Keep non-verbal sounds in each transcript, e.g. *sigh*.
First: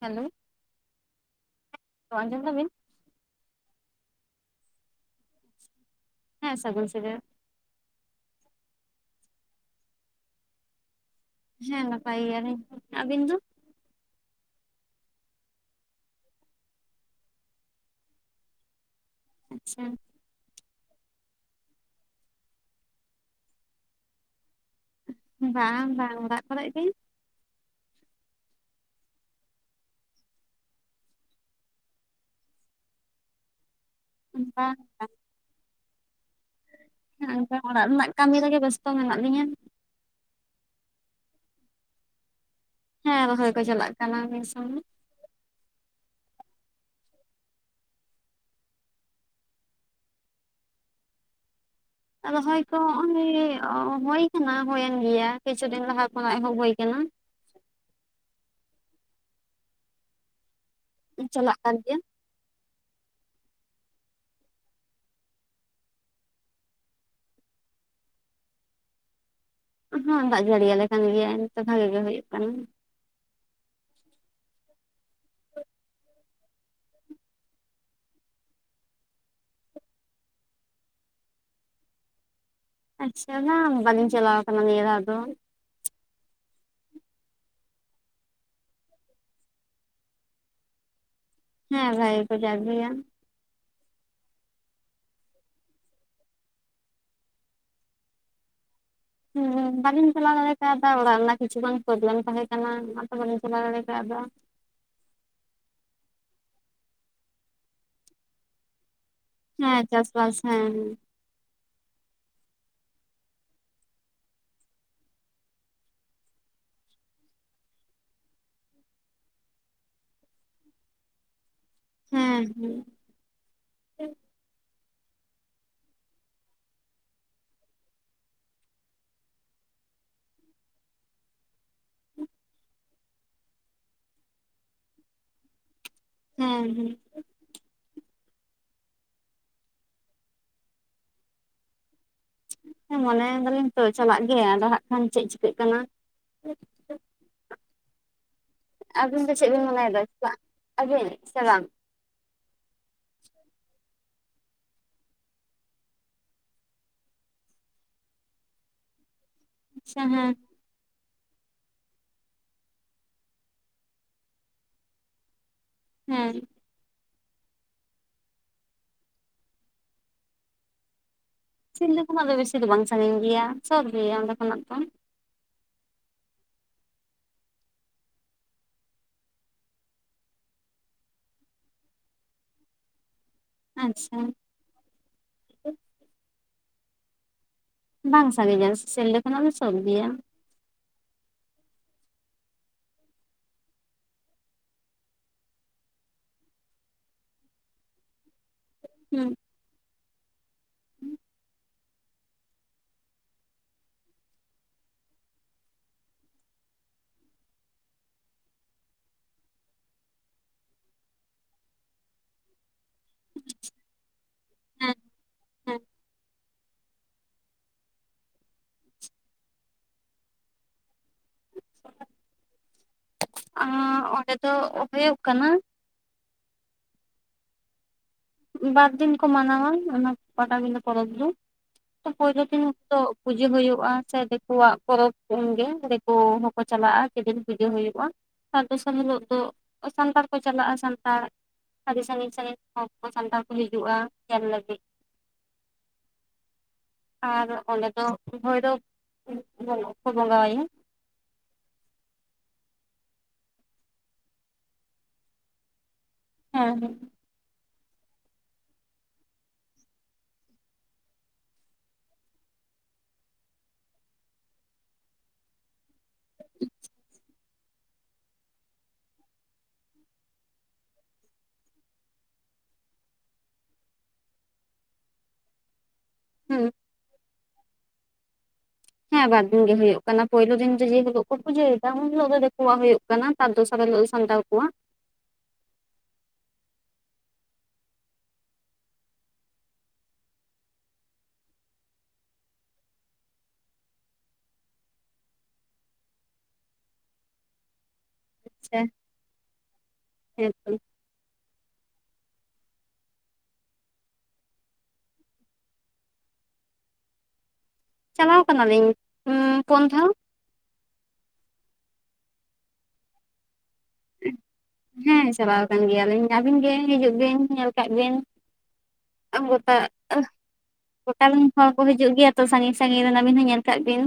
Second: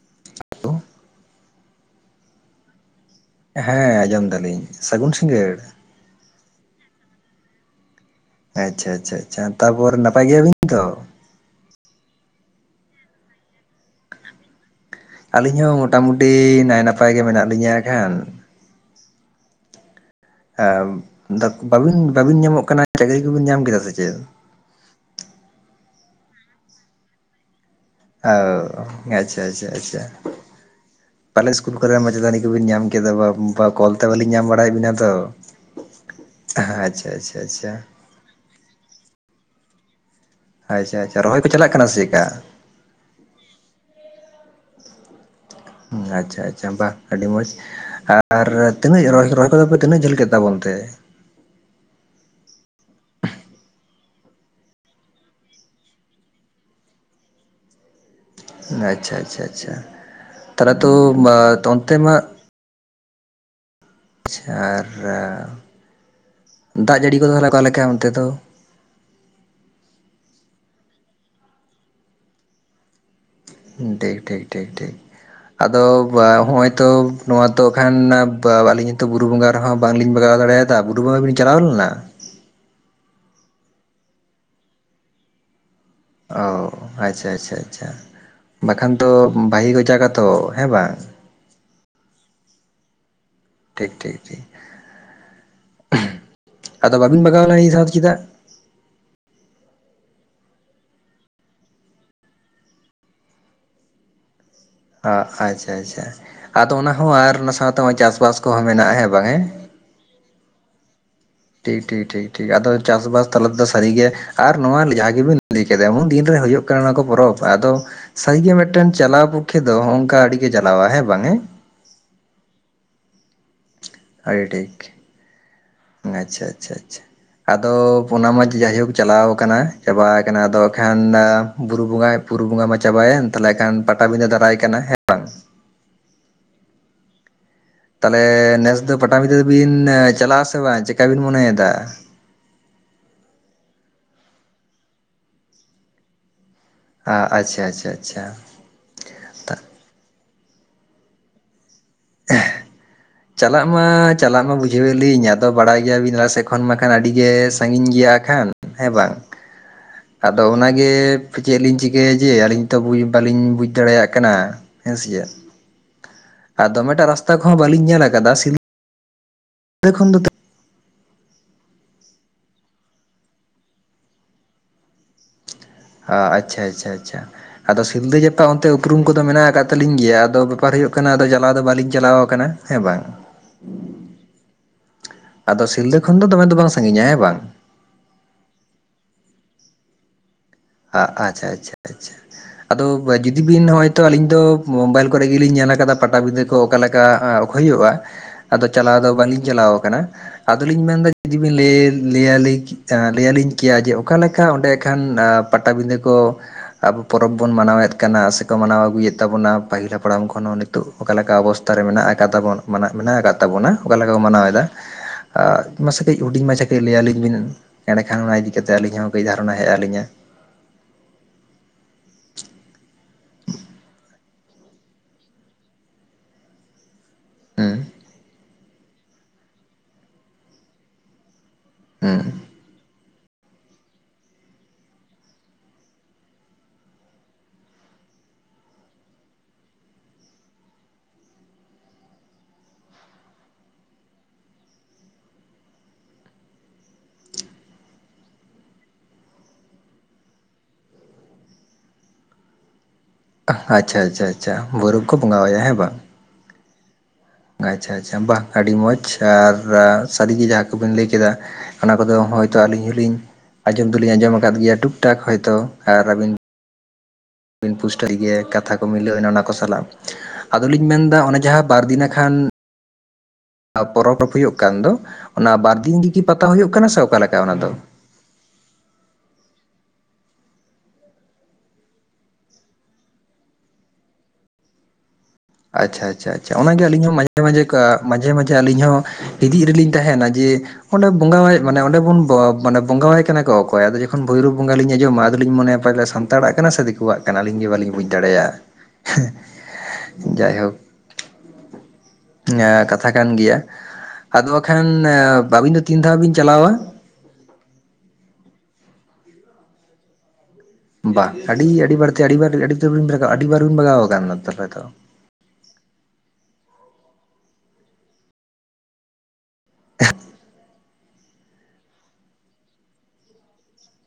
Hello ᱟᱡᱚᱢ ᱫᱟ ᱵᱤᱱ ᱦᱮᱸ ᱟᱸᱡᱚᱢ ᱫᱟᱞᱤᱧ ᱥᱟᱹᱜᱩᱱ ᱥᱤᱸᱜᱟᱹᱲ ᱦᱮᱸ ᱥᱟᱹᱜᱩᱱ ᱥᱤᱜᱟᱹᱲ ᱟᱪᱪᱷᱟ ᱟᱪᱪᱷᱟ ᱟᱪᱪᱷᱟ ᱛᱟᱨᱯᱚᱨ ᱱᱟᱯᱟᱭ ᱜᱮᱭᱟ ᱵᱤᱱ ᱛᱚ ᱦᱮᱸ ᱱᱟᱯᱟᱭ ᱜᱮᱭᱟ ᱞᱤᱧ ᱟᱹᱵᱤᱱ ᱫᱚ ᱟᱹᱞᱤᱧ ᱦᱚᱸ ᱢᱚᱴᱟᱢᱩᱴᱤ ᱱᱟᱭ ᱱᱟᱯᱟᱭ ᱜᱮ ᱢᱮᱱᱟᱜ ᱞᱤᱧᱟᱹ ᱦᱟᱜ ᱠᱷᱟᱱ ᱟᱪᱪᱷᱟ ᱮ ᱵᱟᱵᱤᱱ ᱵᱟᱵᱤᱱ ᱧᱟᱢᱚᱜ ᱠᱟᱱᱟ ᱪᱟᱹᱠᱨᱤ ᱠᱚᱵᱤᱱ ᱧᱟᱢ ᱠᱮᱫᱟ ᱥᱮ ᱪᱮᱫ ᱵᱟᱝ ᱵᱟᱝ ᱚᱲᱟᱜ ᱠᱚᱨᱮ ᱜᱮ ᱚ ᱟᱪᱪᱷᱟ ᱟᱪᱪᱷᱟ ᱟᱪᱪᱷᱟ ᱯᱟᱞᱮ ᱤᱥᱠᱩᱞ ᱠᱚᱨᱮ ᱢᱪᱮᱛᱟᱱᱤ ᱠᱚᱵᱤᱱ ᱧᱟᱢ ᱠᱮᱫᱟ ᱵᱟ ᱵᱟ ᱠᱚᱞ ᱛᱮ ᱵᱟᱹᱞᱤᱧ ᱧᱟᱢ ᱵᱟᱲᱟᱭᱮᱫ ᱵᱟᱝ ᱵᱤᱱᱟ ᱛᱚ ᱟᱪᱪᱷᱟ ᱦᱮᱸ ᱟᱪᱪᱷᱟ ᱮᱱᱠᱷᱟᱱ ᱟᱪᱪᱷᱟ ᱚᱲᱟᱜ ᱨᱮᱱᱟᱜ ᱠᱟᱹᱢᱤ ᱨᱮᱜᱮ ᱵᱮᱥᱛᱚ ᱢᱮᱱᱟᱜ ᱞᱤᱧᱟᱹ ᱟᱪᱪᱷᱟ ᱟᱪᱪᱷᱟ ᱨᱚᱦᱚᱭ ᱠᱚ ᱪᱟᱞᱟᱜ ᱠᱟᱱᱟ ᱥᱮ ᱪᱮᱫᱠᱟ ᱦᱮᱸ ᱨᱚᱦᱚᱭ ᱠᱚ ᱪᱟᱞᱟᱜ ᱠᱟᱱᱟ ᱱᱤᱭᱟ. ᱥᱚᱢᱚᱭ ᱟᱪᱪᱷᱟ ᱟᱪᱪᱷᱟ ᱵᱟ ᱟᱹᱰᱤ ᱢᱚᱸᱡᱽ ᱟᱨ ᱛᱤᱱᱟᱹᱜ ᱨᱚᱦᱚᱭ ᱠᱚᱫᱚ ᱯᱮ ᱛᱤᱱᱟᱹᱜ ᱡᱷᱟᱹᱞ ᱠᱮᱫ ᱛᱟᱵᱚᱱ ᱛᱮ ᱟᱫᱚ ᱨᱚᱦᱚᱭ ᱠᱚ ᱦᱚᱸ ᱱᱚᱜ ᱚᱭ ᱦᱳᱭ ᱠᱟᱱᱟ ᱦᱩᱭᱳᱮᱱ ᱜᱮᱭᱟ ᱠᱤᱪᱷᱩ ᱫᱤᱱ ᱞᱟᱦᱟ ᱠᱷᱚᱱᱟᱜ ᱮᱦᱚᱵ ᱦᱩᱭ ᱠᱟᱱᱟ ᱟᱪᱷᱟ ᱟᱪᱷᱟ ᱟᱪᱷᱟ ᱛᱟᱦᱚᱞᱮ ᱛᱚ ᱪᱟᱞᱟᱜ ᱮ ᱠᱟᱱ ᱚᱱᱛᱮ ᱜᱮᱭᱟ ᱢᱟ ᱟᱪᱷᱟ ᱟᱨ ᱫᱟᱜ ᱡᱟᱹᱲᱤ ᱠᱚᱫᱚ ᱚᱠᱟ ᱞᱮᱠᱟ ᱚᱱᱛᱮ ᱫᱚ ᱦᱚᱸ ᱫᱟᱜ ᱡᱟᱹᱲᱤᱭᱟᱞᱮ ᱠᱟᱱ ᱜᱮᱭᱟᱭ ᱱᱤᱛ ᱵᱷᱟᱜᱤ ᱜᱮ ᱦᱩᱭᱩᱜ ᱠᱟᱱᱟ ᱴᱷᱤᱠ ᱴᱷᱤᱠ ᱴᱷᱤᱠ ᱴᱷᱤᱠ ᱟᱫᱚ ᱦᱚᱜ ᱚᱭ ᱛᱚ ᱱᱚᱣᱟ ᱛᱚ ᱠᱷᱟᱱ ᱟᱹᱞᱤᱧᱚ ᱵᱩᱨᱩ ᱵᱚᱸᱜᱟ ᱨᱮᱦᱚᱸ ᱵᱟᱝᱞᱤᱧ ᱵᱟᱜᱟᱣ ᱫᱟᱲᱮᱭᱟᱜ ᱫᱟ ᱵᱩᱨᱩ ᱵᱚᱜᱟ ᱵᱤᱱ ᱪᱟᱞᱟᱣ ᱞᱮᱱᱟ ᱟᱪᱪᱷᱟ ᱵᱟᱹᱞᱤᱧ ᱪᱟᱞᱟᱣ ᱥᱠᱟᱱᱟ ᱱᱤᱭᱟ ᱫᱷᱟᱳ ᱫᱚ ᱚ ᱟᱪᱷᱟ ᱟᱪᱷᱟ ᱟᱪᱷᱟ ᱵᱟᱠᱷᱟᱱ ᱫᱚ ᱵᱟᱜᱮ ᱠᱚ ᱡᱟᱠ-ᱟ ᱛᱚ ᱦᱮᱸ ᱵᱟᱝ ᱦᱮᱸ ᱵᱷᱟᱜᱮ ᱜᱮᱠᱚ ᱡᱟᱜ ᱜᱮᱭᱟ ᱴᱷᱤᱠ ᱴᱷᱤᱠ ᱴᱷᱤᱠ ᱟᱫᱚ ᱵᱟᱹᱵᱤᱱ ᱵᱟᱜᱟᱣ ᱞᱮᱱᱟ ᱱᱤᱭᱟ. ᱫᱷᱟᱣ ᱫᱚ ᱪᱮᱫᱟᱜ ᱦᱮᱸ ᱵᱟᱹᱝᱞᱤᱧ ᱪᱟᱞᱟᱣ ᱫᱟᱲᱮ ᱠᱟᱣᱫᱟ ᱚᱲᱟᱜ ᱨᱮᱭᱟ ᱠᱤᱪᱷᱩᱜᱟᱱ ᱯᱨᱚᱵᱽᱞᱮᱢ ᱛᱟᱦᱮᱸ ᱠᱟᱱᱟ ᱚᱱᱟᱛᱚ ᱵᱟᱹᱝᱞᱤᱧ ᱪᱟᱞᱟᱣ ᱫᱟᱲᱮ ᱠᱟᱣᱫᱟ ᱚ ᱟᱪᱷᱟ ᱟᱪᱷᱟ ᱟᱫᱚ ᱚᱱᱟ ᱦᱚᱸ ᱟᱨ ᱚᱱᱟ ᱥᱟᱶᱛᱮ ᱱᱚᱜ-ᱚᱭ ᱪᱟᱥᱵᱟᱥ ᱠᱚᱦᱚᱸ ᱢᱮᱱᱟᱜ-ᱟ ᱦᱮᱸ ᱵᱟᱝ ᱦᱮᱸ ᱦᱮᱸ ᱪᱟᱥᱵᱟᱥ ᱦᱮᱸ ᱦᱮ ᱴᱷᱤᱠ ᱴᱷᱤᱠ ᱴᱷᱤᱠ ᱴᱷᱤᱠ ᱟᱫᱚ ᱪᱟᱥᱵᱟᱥ ᱛᱟᱞᱟ ᱛᱮᱫᱚ ᱥᱟᱹᱨᱤᱜᱮ ᱟᱨ ᱱᱚᱣᱟ ᱡᱟᱦᱟᱸ ᱜᱮᱵᱤᱱ ᱞᱟᱹᱭ ᱠᱮᱫᱟ ᱮᱢᱚᱱ ᱫᱤᱱᱨᱮ ᱦᱩᱭᱩᱜ ᱠᱟᱱᱟ ᱱᱚᱣᱟ ᱠᱚ ᱯᱚᱨᱚᱵᱽ ᱟᱫᱚ ᱥᱟᱹᱨᱤᱜᱮ ᱢᱤᱫᱴᱮᱱ ᱪᱟᱞᱟᱣ ᱯᱚᱠᱠᱷᱮ ᱫᱚ ᱚᱝᱠᱟ ᱟᱹᱰᱤ ᱜᱮ ᱡᱟᱞᱟᱣᱟ ᱦᱮᱸ ᱵᱟᱝ ᱦᱮᱸ ᱦᱮᱸ ᱟᱹᱰᱤ ᱴᱷᱤᱠ ᱟᱪᱷᱟ ᱟᱪᱷᱟ ᱟᱪᱷᱟ ᱟᱫᱚ ᱚᱱᱟ ᱢᱟ ᱡᱟᱭᱦᱳᱠ ᱪᱟᱞᱟᱣ ᱟᱠᱟᱱᱟ ᱪᱟᱵᱟ ᱟᱠᱟᱱᱟ ᱟᱫᱚ ᱠᱷᱟᱱ ᱵᱩᱨᱩ ᱵᱚᱸᱜᱟ ᱵᱩᱨᱩ ᱵᱚᱸᱜᱟ ᱢᱟ ᱪᱟᱵᱟᱭᱮᱱ ᱛᱟᱦᱚᱞᱮ ᱠᱷᱟᱱ ᱯᱟᱴᱟᱵᱤᱫᱟᱹ ᱫᱟᱨᱟᱭ ᱠᱟᱱᱟ ᱦᱮᱸ ᱵᱟᱝ ᱦᱮᱸ ᱦᱮᱸ ᱛᱟᱦᱚᱞᱮ ᱱᱮᱥ ᱫᱚ ᱯᱟᱴᱟᱵᱤᱫᱟᱹ ᱫᱚ ᱵᱤᱱ ᱪᱟᱞᱟᱜ ᱟᱥᱮ ᱵᱟᱝ ᱪᱤᱠᱟ ᱵᱤᱱ ᱢᱚᱱᱮᱭᱮᱫᱟ ᱢᱚᱱᱮᱭ ᱮᱫᱟᱞᱤᱧ ᱛᱚ ᱪᱟᱞᱟᱜ ᱜᱮ ᱟᱫᱚ ᱦᱟᱜ ᱠᱷᱟᱱ ᱪᱮᱫ ᱪᱤᱠᱟᱹᱜ ᱠᱟᱱᱟ ᱟᱪᱷᱟ ᱟᱪᱷᱟ ᱟᱪᱷᱟ ᱟᱹᱵᱤᱱ ᱫᱚ ᱪᱮᱫ ᱵᱤᱱ ᱢᱚᱱᱮᱭᱮᱫᱟ ᱟᱹᱵᱤᱱ ᱥᱮ ᱵᱟᱝ ᱦᱮᱸ ᱪᱟᱞᱟᱜ ᱢᱟ ᱪᱟᱞᱟᱜ ᱢᱟ ᱵᱩᱡᱷᱟᱹᱣᱞᱤᱧ ᱟᱫᱚ ᱵᱟᱲᱟᱭ ᱜᱮᱭᱟᱵᱤᱱ ᱟᱞᱮ ᱥᱮᱫ ᱠᱷᱚᱱ ᱢᱟᱠᱷᱟᱱ ᱟᱹᱰᱤ ᱜᱮ ᱥᱟᱺᱜᱤᱧ ᱜᱮᱭᱟ ᱠᱷᱟᱱ ᱦᱮᱸ ᱵᱟᱝ ᱟᱪᱪᱷᱟ ᱦᱮᱸ ᱟᱫᱚ ᱚᱱᱟᱜᱮ ᱪᱮᱫ ᱞᱤᱧ ᱪᱤᱠᱟᱹᱭᱟ ᱡᱮ ᱟᱹᱞᱤᱧ ᱛᱚ ᱵᱟᱞᱤᱧ ᱵᱩᱡᱽ ᱫᱟᱲᱮᱭᱟᱜ ᱠᱟᱱᱟ ᱦᱮᱸᱥᱮ ᱪᱮᱫ ᱦᱮᱸ ᱟᱨ ᱫᱚᱢᱮᱴᱟᱜ ᱨᱟᱥᱛᱟ ᱠᱚᱦᱚ ᱵᱟᱹᱞᱤᱧ ᱧᱮᱞ ᱠᱟᱫᱟ ᱥᱤᱞᱫᱟ. ᱠᱷᱚᱱ ᱫᱚ ᱛᱤᱱ ᱥᱤᱞᱫᱟᱹ ᱠᱷᱚᱱᱟᱜ ᱫᱚ ᱵᱮᱥᱤ ᱫᱚ ᱵᱟᱝ ᱥᱟᱺᱜᱤᱧ ᱜᱮᱭᱟ ᱥᱳᱨ ᱜᱮᱭᱟ ᱚᱸᱰᱮ ᱠᱷᱚᱱᱟᱜ ᱫᱚ ᱚ ᱟᱪᱷᱟ ᱟᱪᱷᱟ ᱟᱪᱷᱟ ᱟᱫᱚ ᱥᱤᱞᱫᱟᱹ ᱡᱟᱯᱟ ᱚᱱᱛᱮ ᱩᱯᱨᱩᱢ ᱠᱚᱫᱚ ᱢᱮᱱᱟᱜ ᱟᱠᱟᱫ ᱛᱟᱹᱞᱤᱧ ᱜᱮᱭᱟ ᱟᱫᱚ ᱵᱮᱯᱟᱨ ᱦᱩᱭᱩᱜ ᱠᱟᱱᱟ ᱟᱫᱚ ᱪᱟᱞᱟᱣ ᱫᱚ ᱵᱟᱹᱞᱤᱧ ᱪᱟᱞᱟᱣ ᱟᱠᱟᱱᱟ ᱦᱮᱸ ᱵᱟᱝ ᱟᱪᱪᱷᱟ ᱟᱫᱚ ᱥᱤᱞᱫᱟᱹ ᱠᱷᱚᱱ ᱫᱚ ᱫᱚᱢᱮ ᱫᱚ ᱵᱟᱝ ᱥᱟᱺᱜᱤᱧᱟ ᱦᱮᱸ ᱵᱟᱝ ᱵᱟᱝ ᱥᱟᱹᱜᱤᱧᱟ ᱥᱤᱞᱫᱟᱹ ᱠᱷᱚᱱᱟᱜ ᱫᱚ ᱥᱳᱨ ᱜᱮᱭᱟ ᱟᱪᱪᱷᱟ ᱟᱪᱪᱷᱟ ᱟᱪᱪᱷᱟ ᱟᱫᱚ ᱡᱩᱫᱤ ᱵᱤᱱ ᱦᱚᱭᱛᱚ ᱟᱞᱤᱧ ᱫᱚ ᱢᱳᱵᱟᱭᱤᱞ ᱠᱚᱨᱮ ᱜᱮ ᱞᱤᱧ ᱧᱮᱞ ᱟᱠᱟᱫᱟ ᱯᱟᱴᱟᱵᱤᱸᱫᱟᱹ ᱠᱚ ᱚᱠᱟᱞᱮᱠᱟ ᱦᱩᱭᱩᱜ-ᱟ ᱟᱫᱚ ᱪᱟᱞᱟᱣ ᱫᱚ ᱦᱮᱸ ᱵᱟᱝᱞᱤᱧ ᱪᱟᱞᱟᱣ ᱟᱠᱟᱱᱟ ᱟᱫᱚᱞᱤᱧ ᱢᱮᱱᱫᱟ ᱡᱩᱫᱤᱵᱤᱱ ᱞᱟᱹᱭᱟᱞᱤᱧ ᱠᱮᱭᱟ ᱡᱮ ᱚᱠᱟ ᱞᱮᱠᱟ ᱚᱸᱰᱮ ᱠᱷᱟᱱ ᱯᱟᱴᱟᱵᱤᱸᱫᱟᱹ ᱠᱚ ᱟᱵᱚ ᱯᱚᱨᱚᱵᱽ ᱵᱚᱱ ᱢᱟᱱᱟᱣᱮᱫ ᱠᱟᱱᱟ ᱥᱮᱠᱚ ᱢᱟᱱᱟᱣ ᱟᱹᱜᱩᱭᱮᱫ ᱛᱟᱵᱚᱱᱟ ᱯᱟᱹᱦᱤᱞ ᱦᱟᱯᱲᱟᱢ ᱠᱷᱚᱱ ᱦᱚᱸ ᱚᱠᱟ ᱞᱮᱠᱟ ᱚᱵᱚᱥᱛᱷᱟ ᱨᱮ ᱢᱮᱱᱟᱜ ᱟᱠᱟᱫ ᱢᱮᱱᱟᱜ ᱟᱠᱟᱫ ᱛᱟᱵᱚᱱᱟ ᱚᱠᱟ ᱞᱮᱠᱟ ᱵᱚᱱ ᱢᱟᱱᱟᱣ ᱮᱫᱟ ᱦᱮᱸ ᱦᱮᱸ ᱢᱟᱥᱮ ᱠᱟᱹᱡ ᱦᱩᱰᱤᱧ ᱢᱟᱪᱷᱟ ᱠᱟᱹᱡ ᱞᱟᱹᱭᱟᱞᱤᱧ ᱵᱤᱱ ᱮᱸᱰᱮ ᱠᱷᱟᱱ ᱚᱱᱟ ᱤᱫᱤ ᱠᱟᱛᱮᱫ ᱟᱹᱞᱤᱧ ᱦᱚᱸ ᱠᱟᱹᱡ ᱫᱷᱟᱨᱚᱱᱟ ᱦᱮᱡ ᱟᱹᱞᱤᱧᱟᱹ ᱚᱸᱰᱮ ᱫᱚ ᱦᱩᱭᱩᱜ ᱠᱟᱱᱟ ᱦᱩᱸ ᱵᱟᱨ ᱫᱤᱱ ᱠᱚ ᱢᱟᱱᱟᱣᱟ ᱚᱱᱟ ᱯᱟᱴᱟᱵᱤᱸᱫᱟᱹ ᱯᱚᱨᱚᱵᱽ ᱫᱚ ᱛᱚ ᱦᱩᱸ ᱯᱳᱭᱞᱳ ᱫᱤᱱ ᱫᱚ ᱯᱩᱡᱟᱹ ᱦᱩᱭᱩᱜ-ᱟ ᱥᱮ ᱫᱤᱠᱩᱣᱟᱜ ᱯᱚᱨᱚᱵᱽ ᱠᱚ ᱜᱮ ᱫᱤᱠᱩ ᱦᱚᱸᱠᱚ ᱪᱟᱞᱟᱜ-ᱟ ᱠᱮᱫᱤᱱ ᱯᱩᱡᱟᱹ ᱦᱩᱭᱩᱜ-ᱟ ᱛᱟᱨ ᱫᱚᱥᱟᱨ ᱦᱤᱞᱳᱜ ᱫᱚ ᱥᱟᱱᱛᱟᱲ ᱠᱚ ᱪᱟᱞᱟᱜ-ᱟ ᱥᱟᱱᱛᱟᱲ ᱟᱹᱰᱤ ᱥᱟᱺᱜᱤᱧ ᱥᱟᱺᱜᱤᱧ ᱠᱷᱚᱱ ᱥᱟᱱᱛᱟᱲ ᱠᱚ ᱦᱤᱡᱩᱜᱼᱟ ᱧᱮᱞ ᱞᱟᱹᱜᱤᱫ ᱟᱨ ᱚᱸᱰᱮ ᱫᱚ ᱵᱷᱳᱭᱨᱳᱵᱽ ᱵᱚᱸᱜᱟ ᱠᱚ ᱵᱚᱸᱜᱟ ᱟᱭᱟ ᱟᱪᱪᱷᱟ ᱟᱪᱪᱷᱟ ᱟᱪᱪᱷᱟ ᱵᱷᱳᱭᱨᱳᱵᱽ ᱠᱚ ᱵᱚᱸᱜᱟ ᱟᱭᱟ ᱦᱮᱸ ᱵᱟᱝ ᱦᱮᱸ ᱦᱮᱸ ᱟᱪᱪᱷᱟ ᱟᱪᱪᱷᱟ ᱵᱟᱝ ᱟᱹᱰᱤ ᱢᱚᱸᱡᱽ ᱟᱨ ᱥᱟᱹᱨᱤ ᱜᱮ ᱡᱟᱦᱟᱸ ᱠᱚᱵᱤᱱ ᱞᱟᱹᱭ ᱠᱮᱫᱟ ᱚᱱᱟ ᱠᱚᱫᱚ ᱦᱚᱭᱛᱳ ᱟᱹᱞᱤᱧ ᱦᱚᱞᱤᱧ ᱟᱸᱡᱚᱢ ᱫᱚᱞᱤᱧ ᱟᱸᱡᱚᱢ ᱟᱠᱟᱫ ᱜᱮᱭᱟ ᱴᱩᱠ ᱴᱟᱠ ᱦᱚᱭᱛᱳ ᱟᱨ ᱟᱹᱵᱤᱱ ᱯᱩᱥᱴᱟᱹᱜ ᱜᱮᱭᱟ ᱠᱟᱛᱷᱟ ᱠᱚ ᱢᱤᱞᱟᱹᱣᱱᱟ ᱚᱱᱟ ᱠᱚ ᱥᱟᱞᱟᱜ ᱟᱫᱚ ᱞᱤᱧ ᱢᱮᱱᱫᱟ ᱚᱱᱮ ᱡᱟᱦᱟᱸ ᱵᱟᱨ ᱫᱤᱱ ᱱᱟᱠᱷᱟᱱ ᱯᱚᱨᱚᱵᱽ ᱦᱩᱭᱩᱜ ᱠᱟᱱ ᱫᱚ ᱚᱱᱟ ᱵᱟᱨᱫᱤᱱ ᱜᱮᱠᱤ ᱯᱟᱛᱟ ᱦᱮᱸ ᱦᱩᱭᱩᱜ ᱠᱟᱱᱟ ᱥᱮ ᱚᱠᱟ ᱞᱮᱠᱟ ᱚᱱᱟ ᱫᱚ ᱦᱮᱸ ᱵᱟᱨ ᱫᱤᱱ ᱜᱮ ᱦᱩᱭᱩᱜ ᱠᱟᱱᱟ ᱯᱳᱭᱞᱳ ᱫᱤᱱ ᱫᱚ ᱡᱮ ᱦᱤᱞᱳᱜ ᱠᱚ ᱯᱩᱡᱟᱹᱭᱮᱫᱟ ᱩᱱ ᱦᱤᱞᱳᱜ ᱫᱚ ᱫᱽᱠᱩᱣᱟᱜ ᱦᱩᱭᱩᱜ ᱠᱟᱱᱟ ᱠᱟᱱᱟ ᱛᱟᱨ ᱫᱚᱥᱟᱨ ᱦᱤᱞᱳᱜ ᱫᱚ ᱥᱟᱱᱛᱟᱲ ᱠᱚᱣᱟᱜ ᱟᱪᱪᱷᱟ ᱟᱪᱪᱷᱟ ᱟᱪᱪᱷᱟ ᱚᱱᱟᱜᱮ ᱟᱞᱤᱧ ᱦᱚᱸ ᱢᱟᱡᱷᱮ ᱢᱟᱡᱷᱮ ᱠᱟ ᱢᱟᱡᱷᱮ ᱢᱟᱡᱷᱮ ᱟᱹᱞᱤᱧ ᱦᱚᱸ ᱦᱤᱫᱤᱡ ᱨᱮᱞᱤᱧ ᱛᱟᱦᱮᱸᱱᱟ ᱡᱮ ᱚᱸᱰᱮ ᱵᱚᱸᱜᱟᱭ ᱢᱟᱱᱮ ᱚᱸᱰᱮ ᱵᱚᱱ ᱵᱚᱸᱜᱟᱣᱟᱭ ᱠᱟᱱᱟ ᱠᱚ ᱚᱠᱚᱭ ᱟᱫᱚ ᱡᱚᱠᱷᱚᱱ ᱵᱷᱳᱭᱨᱳᱵᱽ ᱵᱚᱸᱜᱟ ᱞᱤᱧ ᱟᱸᱡᱚᱢᱟ ᱟᱫᱚ ᱞᱤᱧ ᱢᱚᱱᱮᱭᱟ ᱯᱟᱞᱮ ᱥᱟᱱᱛᱟᱲᱟᱜ ᱠᱟᱱᱟ ᱥᱮ ᱫᱤᱠᱩᱣᱟᱜ ᱠᱟᱱᱟ ᱟᱹᱞᱤᱧ ᱜᱮ ᱵᱟᱞᱤᱧ ᱵᱩᱡᱽ ᱫᱟᱲᱮᱭᱟᱜᱼᱟ ᱥᱮ ᱦᱮᱸ ᱡᱟᱭᱦᱳᱠ ᱠᱟᱛᱷᱟ ᱠᱟᱱ ᱜᱮᱭᱟ ᱟᱫᱚ ᱵᱟᱠᱷᱟᱱ ᱟᱹᱵᱤᱱ ᱫᱚ ᱛᱤᱱ ᱫᱷᱟᱣ ᱵᱤᱱ ᱪᱟᱞᱟᱣᱟ ᱪᱟᱞᱟᱣ ᱠᱟᱱᱟᱞᱤᱧ ᱯᱩᱱ ᱫᱷᱟᱣ ᱵᱟᱝ ᱟᱹᱰᱤᱟᱰᱤ ᱵᱟᱨᱛᱮ ᱟᱹᱰᱤ ᱟᱹᱰᱤ ᱵᱟᱨ ᱵᱤᱱᱟᱜ ᱟᱹᱰᱤᱵᱟᱨ ᱵᱤᱱ ᱵᱟᱜᱟᱣᱟ ᱦᱮᱸ ᱪᱟᱞᱟᱣ ᱟᱠᱟᱱ ᱜᱮᱭᱟ ᱞᱤᱧ ᱟᱹᱵᱤᱱ ᱜᱮ ᱦᱤᱡᱩᱜ ᱵᱤᱱ ᱧᱮᱞ ᱠᱟᱜ ᱵᱤᱱ ᱟ ᱜᱚᱴᱟ ᱜᱚᱴᱟ ᱨᱤᱱ ᱦᱚᱲ ᱠᱚ ᱦᱤᱡᱩᱜ ᱜᱮᱭᱟ ᱛᱚ ᱥᱟᱺᱜᱤᱧ ᱥᱟᱺᱜᱤᱧ ᱨᱤᱱ ᱟᱹᱵᱤᱱ ᱦᱚᱸ ᱧᱮᱞ ᱠᱟᱜ ᱵᱤᱱ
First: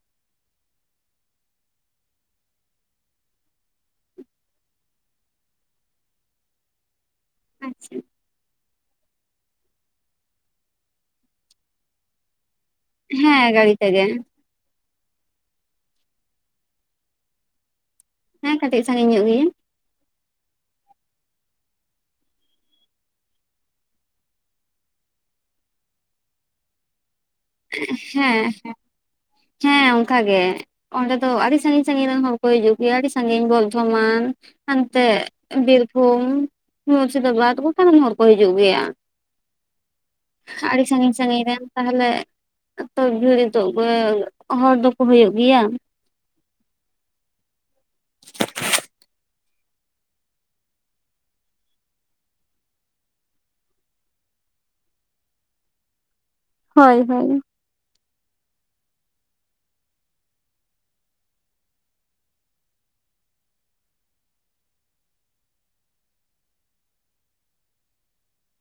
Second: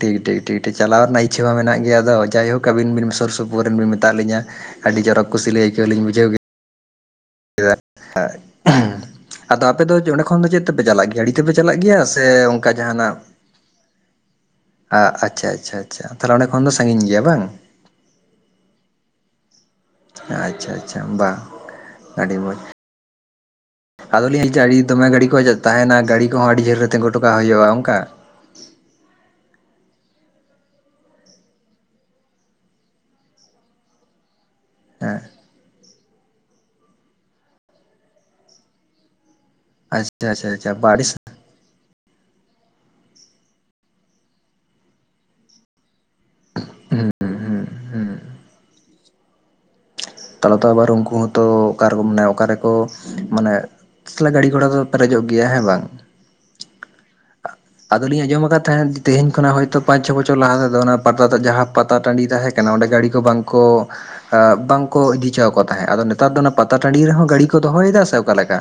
ᱴᱷᱤᱠ ᱴᱷᱤᱠ ᱴᱷᱤᱠ ᱴᱷᱤᱠ ᱪᱟᱞᱟᱣ ᱨᱮᱱᱟᱜ ᱤᱪ ᱪᱷᱟᱹ ᱢᱟ ᱢᱮᱱᱟᱜ ᱜᱮᱭᱟ ᱟᱫᱚ ᱡᱟᱭᱦᱚ ᱟᱹᱵᱤᱱ ᱵᱤᱱ ᱥᱩᱨ ᱥᱩᱯᱩᱨ ᱨᱮᱱ ᱵᱤᱱ ᱢᱮᱛᱟᱜ ᱞᱤᱧᱟᱹ ᱟᱹᱰᱤ ᱡᱚᱨᱚᱠ ᱠᱩᱥᱤ ᱞᱤᱧ ᱟᱹᱭᱠᱟᱹᱣ ᱞᱤᱧ ᱵᱩᱡᱷᱟᱹᱣ ᱠᱮᱫᱟ ᱠᱮᱫᱟ ᱟᱪᱪᱷᱟ ᱦᱚ ᱟᱫᱚ ᱟᱯᱮ ᱫᱚ ᱚᱸᱰᱮ ᱠᱷᱚᱱ ᱫᱚ ᱪᱮᱫ ᱛᱮᱯᱮ ᱪᱟᱞᱟᱜ ᱜᱮᱭᱟ ᱜᱟᱹᱰᱤ ᱛᱮᱯᱮ ᱪᱟᱞᱟᱜ ᱜᱮᱭᱟ ᱥᱮ ᱚᱱᱠᱟ ᱡᱟᱦᱟᱱᱟᱜ ᱦᱮᱸ ᱜᱟᱹᱲᱤ ᱛᱮᱜᱮ ᱟᱪ ᱪᱷᱟ ᱟᱪ ᱪᱷᱟ ᱪᱷᱟ ᱛᱟᱦᱚᱞᱮ ᱚᱸᱰᱮ ᱠᱷᱚᱱ ᱫᱚ ᱥᱟᱺᱜᱤᱧ ᱜᱮᱭᱟ ᱵᱟᱝ ᱦᱮᱸ ᱠᱟᱹᱴᱤᱡ ᱥᱟᱺᱜᱤᱧ ᱧᱚᱜ ᱜᱮᱭᱟ ᱟᱪ ᱪᱷᱟ ᱟᱪ ᱪᱷᱟ ᱵᱟᱝ ᱟᱹᱰᱤ ᱢᱚᱡ ᱟᱫᱚᱞᱤᱧ ᱦᱮᱡᱼᱟ ᱟᱹᱰᱤ ᱫᱚᱢᱮ ᱜᱟᱹᱰᱤ ᱠᱚ ᱛᱟᱦᱮᱸᱱᱟ ᱜᱟᱹᱰᱤ ᱠᱚᱦᱚᱸ ᱟᱹᱰᱤ ᱡᱷᱟᱹᱞ ᱨᱮ ᱛᱮᱸᱜᱳ ᱦᱚᱴᱚ ᱠᱟᱜ ᱦᱩᱭᱩᱜᱼᱟ ᱚᱱᱠᱟ ᱦᱮᱸ ᱦᱮᱸ ᱦᱮᱸ ᱚᱱᱠᱟ ᱜᱮ ᱚᱸᱰᱮ ᱫᱚ ᱟᱹᱰᱤ ᱥᱟᱺᱜᱤᱧ ᱥᱟᱺᱜᱤᱧ ᱨᱮᱱ ᱦᱚᱲ ᱠᱚ ᱦᱤᱡᱩᱜ ᱜᱮᱭᱟ ᱟᱹᱰᱤ ᱥᱟᱺᱜᱤᱧ ᱵᱚᱨᱫᱷᱚᱢᱟᱱ ᱟᱱᱛᱮ ᱦᱮᱸ ᱵᱤᱨᱨᱵᱷᱩᱢ ᱢᱩᱨᱥᱤᱫᱟᱵᱟᱫᱽ ᱜᱚᱴᱟ ᱨᱮᱱ ᱦᱚᱲ ᱠᱚ ᱦᱤᱡᱩᱜ ᱜᱮᱭᱟ ᱟᱪᱪᱷᱟ ᱟᱪᱪᱷᱟ ᱟᱪᱪᱷᱟ ᱟᱹᱰᱤ ᱵᱟ ᱥᱟᱺᱜᱤᱧ ᱥᱟᱺᱜᱤᱧ ᱨᱮᱱ ᱛᱟᱦᱚᱞᱮ ᱛᱚᱵᱮ ᱵᱷᱤᱲ ᱛᱚ ᱦᱚᱲ ᱫᱚᱠᱚ ᱦᱩᱭᱩᱜ ᱜᱮᱭᱟ ᱦᱮᱸ ᱦᱮᱸ ᱛᱟᱞᱮ ᱛᱚ ᱟᱵᱟᱨ ᱩᱱᱠᱩ ᱦᱚᱸᱛᱚ ᱚᱠᱟᱨᱮ ᱢᱟᱱᱮ ᱚᱠᱟ ᱨᱮᱠᱚ ᱢᱟᱱᱮ *inaudible* ᱜᱟᱹᱰᱤ ᱜᱷᱚᱲᱟ ᱫᱚ ᱯᱮᱨᱮᱡᱚᱜ ᱜᱮᱭᱟ ᱦᱮᱸ ᱵᱟᱝ ᱦᱚᱭ ᱦᱚᱭ ᱟᱫᱚ ᱞᱤᱧ ᱟᱸᱡᱚᱢ ᱟᱠᱟᱫ ᱛᱟᱦᱮᱸᱫ ᱛᱮᱦᱮᱧ ᱠᱷᱚᱱᱟᱜ ᱦᱚᱭᱛᱚ ᱯᱟᱸᱪ ᱪᱷᱚ ᱵᱚᱪᱷᱚᱨ ᱞᱟᱦᱟ ᱛᱮᱫᱚ ᱚᱱᱟ ᱯᱟᱛᱟ ᱡᱟᱦᱟᱸ ᱯᱟᱛᱟ ᱴᱟᱺᱰᱤ ᱛᱟᱦᱮᱸ ᱠᱟᱱᱟ ᱚᱸᱰᱮ ᱜᱟᱹᱰᱤ ᱠᱚ ᱵᱟᱝᱠᱚ ᱵᱟᱝᱠᱚ ᱤᱫᱤ ᱦᱚᱪᱚ ᱟᱠᱚ ᱛᱟᱦᱮᱸᱫ ᱟᱫᱚ ᱱᱮᱛᱟᱨ ᱫᱚ ᱚᱱᱟ ᱯᱟᱛᱟ ᱴᱟᱺᱰᱤ ᱨᱮᱦᱚᱸ ᱜᱟᱹᱰᱤ ᱠᱚ ᱫᱚᱦᱚᱭᱮᱫᱟ ᱥᱮ ᱚᱠᱟ ᱞᱮᱠᱟ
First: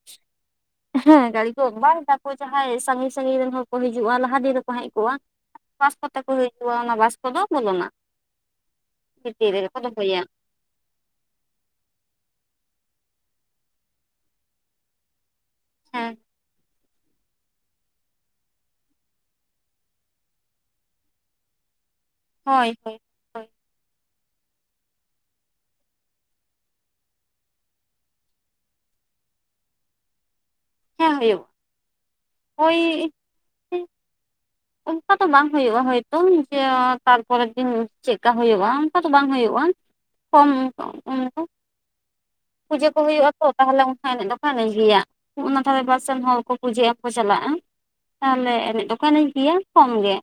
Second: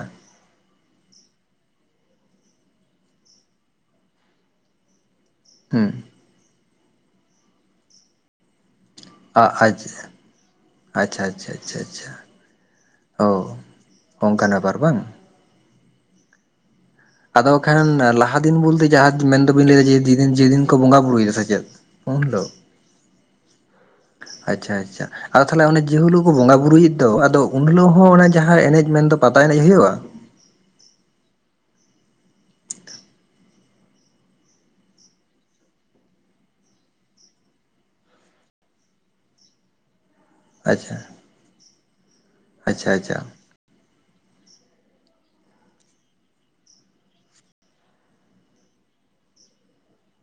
ᱦᱮᱸ ᱜᱟᱹᱲᱤ ᱠᱚ ᱵᱟᱝ ᱛᱟᱨᱯᱚᱨ ᱡᱟᱦᱟᱸᱭ ᱥᱟᱺᱜᱤᱧ ᱥᱟᱺᱜᱤᱧ ᱨᱮᱱ ᱦᱚᱲ ᱠᱚ ᱦᱤᱡᱩᱜᱼᱟ ᱞᱟᱦᱟ ᱫᱤᱱ ᱨᱮᱠᱚ ᱦᱮᱡ ᱠᱚᱜᱼᱟ ᱵᱟᱥ ᱦᱩᱸ ᱠᱚ ᱛᱮᱠᱚ ᱦᱤᱡᱩᱜᱼᱟ ᱚᱱᱟ ᱵᱟᱥ ᱫᱚ ᱵᱚᱞᱚᱱᱟ ᱵᱷᱤᱛᱤᱨ ᱨᱮᱜᱮ ᱟᱡ ᱠᱚ ᱫᱚᱦᱚᱭᱟ ᱟᱪ ᱪᱷᱟ ᱟᱪ ᱪᱷᱟ ᱟᱪ ᱪᱷᱟ ᱟᱪ ᱪᱷᱟ ᱚ ᱚᱱᱠᱟᱱ ᱵᱮᱯᱟᱨ ᱵᱟᱝ ᱦᱮᱸ ᱟᱫᱚ ᱠᱷᱟᱱ ᱞᱟᱦᱟ ᱫᱤᱱ ᱵᱚᱞᱛᱮ ᱡᱟᱦᱟᱸ ᱢᱮᱱ ᱫᱟᱵᱤᱱ ᱞᱟᱹᱭ ᱫᱟ ᱡᱮᱫᱤᱱ ᱡᱮᱫᱤᱱ ᱠᱚ ᱵᱚᱸᱜᱟ ᱵᱩᱨᱩᱭ ᱫᱟ ᱥᱮ ᱪᱮᱫ ᱩᱱ ᱫᱚ ᱦᱚᱭ ᱟᱪ ᱪᱷᱟ ᱟᱪ ᱪᱷᱟ ᱟᱫᱚ ᱛᱟᱦᱚᱞᱮ ᱡᱮ ᱦᱤᱞᱚᱜ ᱠᱚ ᱵᱚᱸᱜᱟᱼᱵᱩᱨᱩ ᱮᱫ ᱫᱚ ᱟᱫᱚ ᱩᱱ ᱦᱤᱞᱚᱜ ᱦᱚᱸ ᱚᱱᱟ ᱡᱟᱦᱟᱸ ᱮᱱᱮᱡ ᱢᱮᱱᱫᱚ ᱯᱟᱛᱟ ᱮᱱᱮᱡ ᱦᱩᱭᱩᱜᱼᱟ ᱦᱮᱸ ᱦᱩᱭᱩᱜ ᱦᱚᱭ ᱚᱱᱠᱟ ᱫᱚ ᱵᱟᱝ ᱦᱩᱭᱩᱜᱼᱟ ᱦᱚᱭ ᱛᱚ ᱡᱮ ᱛᱟᱨ ᱯᱚᱨᱮ ᱫᱤᱱ ᱪᱮᱫ ᱠᱟ ᱦᱩᱭᱩᱜᱼᱟ ᱚᱱᱠᱟ ᱫᱚ ᱵᱟᱝ ᱦᱩᱭᱩᱜᱼᱟ ᱟᱪᱪᱷᱟ *inaudible* ᱯᱩᱡᱟᱹ ᱟᱪᱪᱷᱟ ᱠᱚ ᱟᱪᱪᱷᱟ ᱦᱩᱭᱩᱜ ᱟᱛᱚ ᱛᱟᱦᱚᱞᱮ ᱚᱱᱠᱟ ᱮᱱᱮᱡ ᱫᱚ *inaudible* ᱜᱮᱭᱟ ᱚᱱᱟ ᱫᱷᱟᱨᱮ ᱯᱟᱥᱮᱱ ᱦᱚᱲ ᱠᱚ ᱯᱩᱡᱟᱹ ᱮᱢ ᱠᱚ ᱪᱟᱞᱟᱜᱼᱟ ᱛᱟᱦᱚᱞᱮ ᱮᱱᱮᱡ ᱫᱚᱠᱚ ᱮᱱᱮᱡ ᱜᱮᱭᱟ ᱠᱚᱢ ᱜᱮ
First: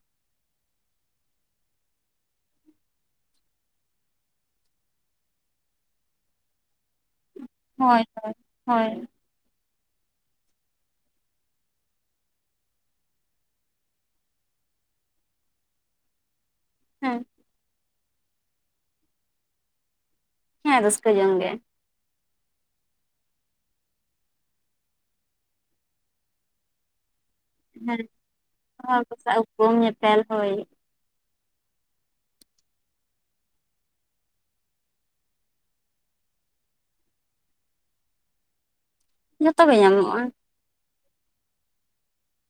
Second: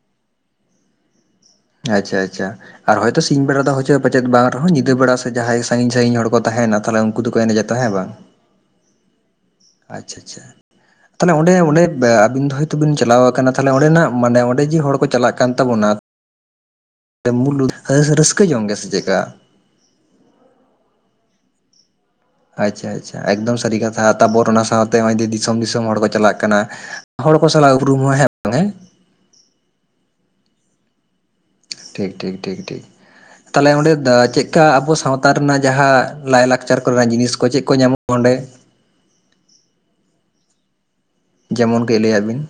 ᱟᱪ ᱪᱷᱟ ᱟᱪ ᱪᱷᱟ ᱟᱨ ᱦᱚᱭᱛᱚ ᱥᱤᱧ ᱵᱮᱲᱟ ᱫᱚ ᱦᱚᱪᱮ ᱯᱟᱪᱮᱫ ᱵᱟᱝ ᱨᱮᱦᱚᱸ ᱧᱤᱫᱟᱹ ᱵᱮᱲᱟ ᱥᱮ ᱡᱟᱦᱟᱸᱭ ᱥᱟᱺᱜᱤᱧ ᱥᱟᱺᱜᱤᱧ ᱦᱚᱲ ᱠᱚ ᱛᱟᱸᱦᱮᱱᱟ ᱛᱟᱦᱮᱞᱮ ᱠᱩ ᱫᱚᱠᱚ ᱮᱱᱮᱡᱮᱫ ᱦᱚᱭ ᱦᱚᱭ ᱦᱚᱭ ᱟᱪ ᱪᱷᱟ ᱟᱪ ᱪᱷᱟ ᱛᱟᱦᱚᱞᱮ ᱚᱸᱰᱮ ᱚᱸᱰᱮ ᱟᱹᱵᱤᱱ ᱫᱚ ᱦᱚᱭᱛᱚ ᱵᱤᱱ ᱪᱟᱞᱟᱣ ᱠᱟᱱᱟ ᱛᱟᱦᱚᱞᱮ ᱚᱸᱰᱮ ᱱᱟᱜ ᱢᱟᱱᱮ ᱚᱸᱰᱮ ᱡᱮ ᱦᱚᱲ ᱠᱚ ᱪᱟᱞᱟᱜ ᱠᱟᱱ ᱛᱟᱵᱚᱱᱟ ᱦᱮᱸ *inaudible* ᱨᱟᱹᱥᱠᱟᱹ ᱡᱚᱝ ᱜᱮ ᱥᱮ ᱪᱮᱫ ᱠᱟ ᱦᱮᱸ ᱨᱟᱹᱥᱠᱟᱹ ᱡᱚᱝ ᱜᱮ ᱟᱪ ᱪᱷᱟ ᱟᱪ ᱪᱷᱟ ᱮᱠᱫᱚᱢ ᱥᱟᱹᱨᱤ ᱠᱟᱛᱷᱟ ᱛᱟᱨ ᱯᱚᱨᱮ ᱚᱱᱟ ᱥᱟᱶᱛᱮ ᱱᱚᱜᱼᱚᱭ ᱫᱤᱥᱚᱢ ᱫᱤᱥᱚᱢ ᱦᱚᱲ ᱠᱚ ᱪᱟᱞᱟᱜ ᱠᱟᱱᱟ ᱦᱚᱲ ᱠᱚ ᱥᱟᱞᱟᱜ ᱩᱯᱨᱩᱢ ᱦᱮᱸ ᱵᱟᱝ ᱦᱮᱸ ᱦᱚᱲ ᱠᱚ ᱥᱟᱣ ᱩᱯᱨᱩᱢ ᱧᱮᱯᱮᱞ ᱦᱚᱭ ᱴᱷᱤᱠ ᱴᱷᱤᱠ ᱴᱷᱤᱠ ᱴᱷᱤᱠ ᱛᱟᱦᱚᱞᱮ ᱚᱸᱰᱮ ᱪᱮᱫᱠᱟ ᱟᱵᱚ ᱥᱟᱶᱛᱟ ᱨᱮᱱᱟᱜ ᱡᱟᱦᱟᱸ ᱞᱟᱹᱭ ᱞᱟᱠᱪᱟᱨ ᱠᱚᱨᱮᱱᱟᱜ ᱡᱤᱱᱤᱥ ᱠᱚ ᱪᱮᱫ ᱠᱚ ᱧᱟᱢᱚᱜ *inaudible* ᱚᱸᱰᱮ ᱡᱷᱚᱛᱚ ᱜᱮ ᱧᱟᱢᱚᱜᱼᱟ ᱡᱮᱢᱚᱱ ᱠᱟᱹᱡ ᱞᱟᱹᱭᱟᱜ ᱵᱤᱱ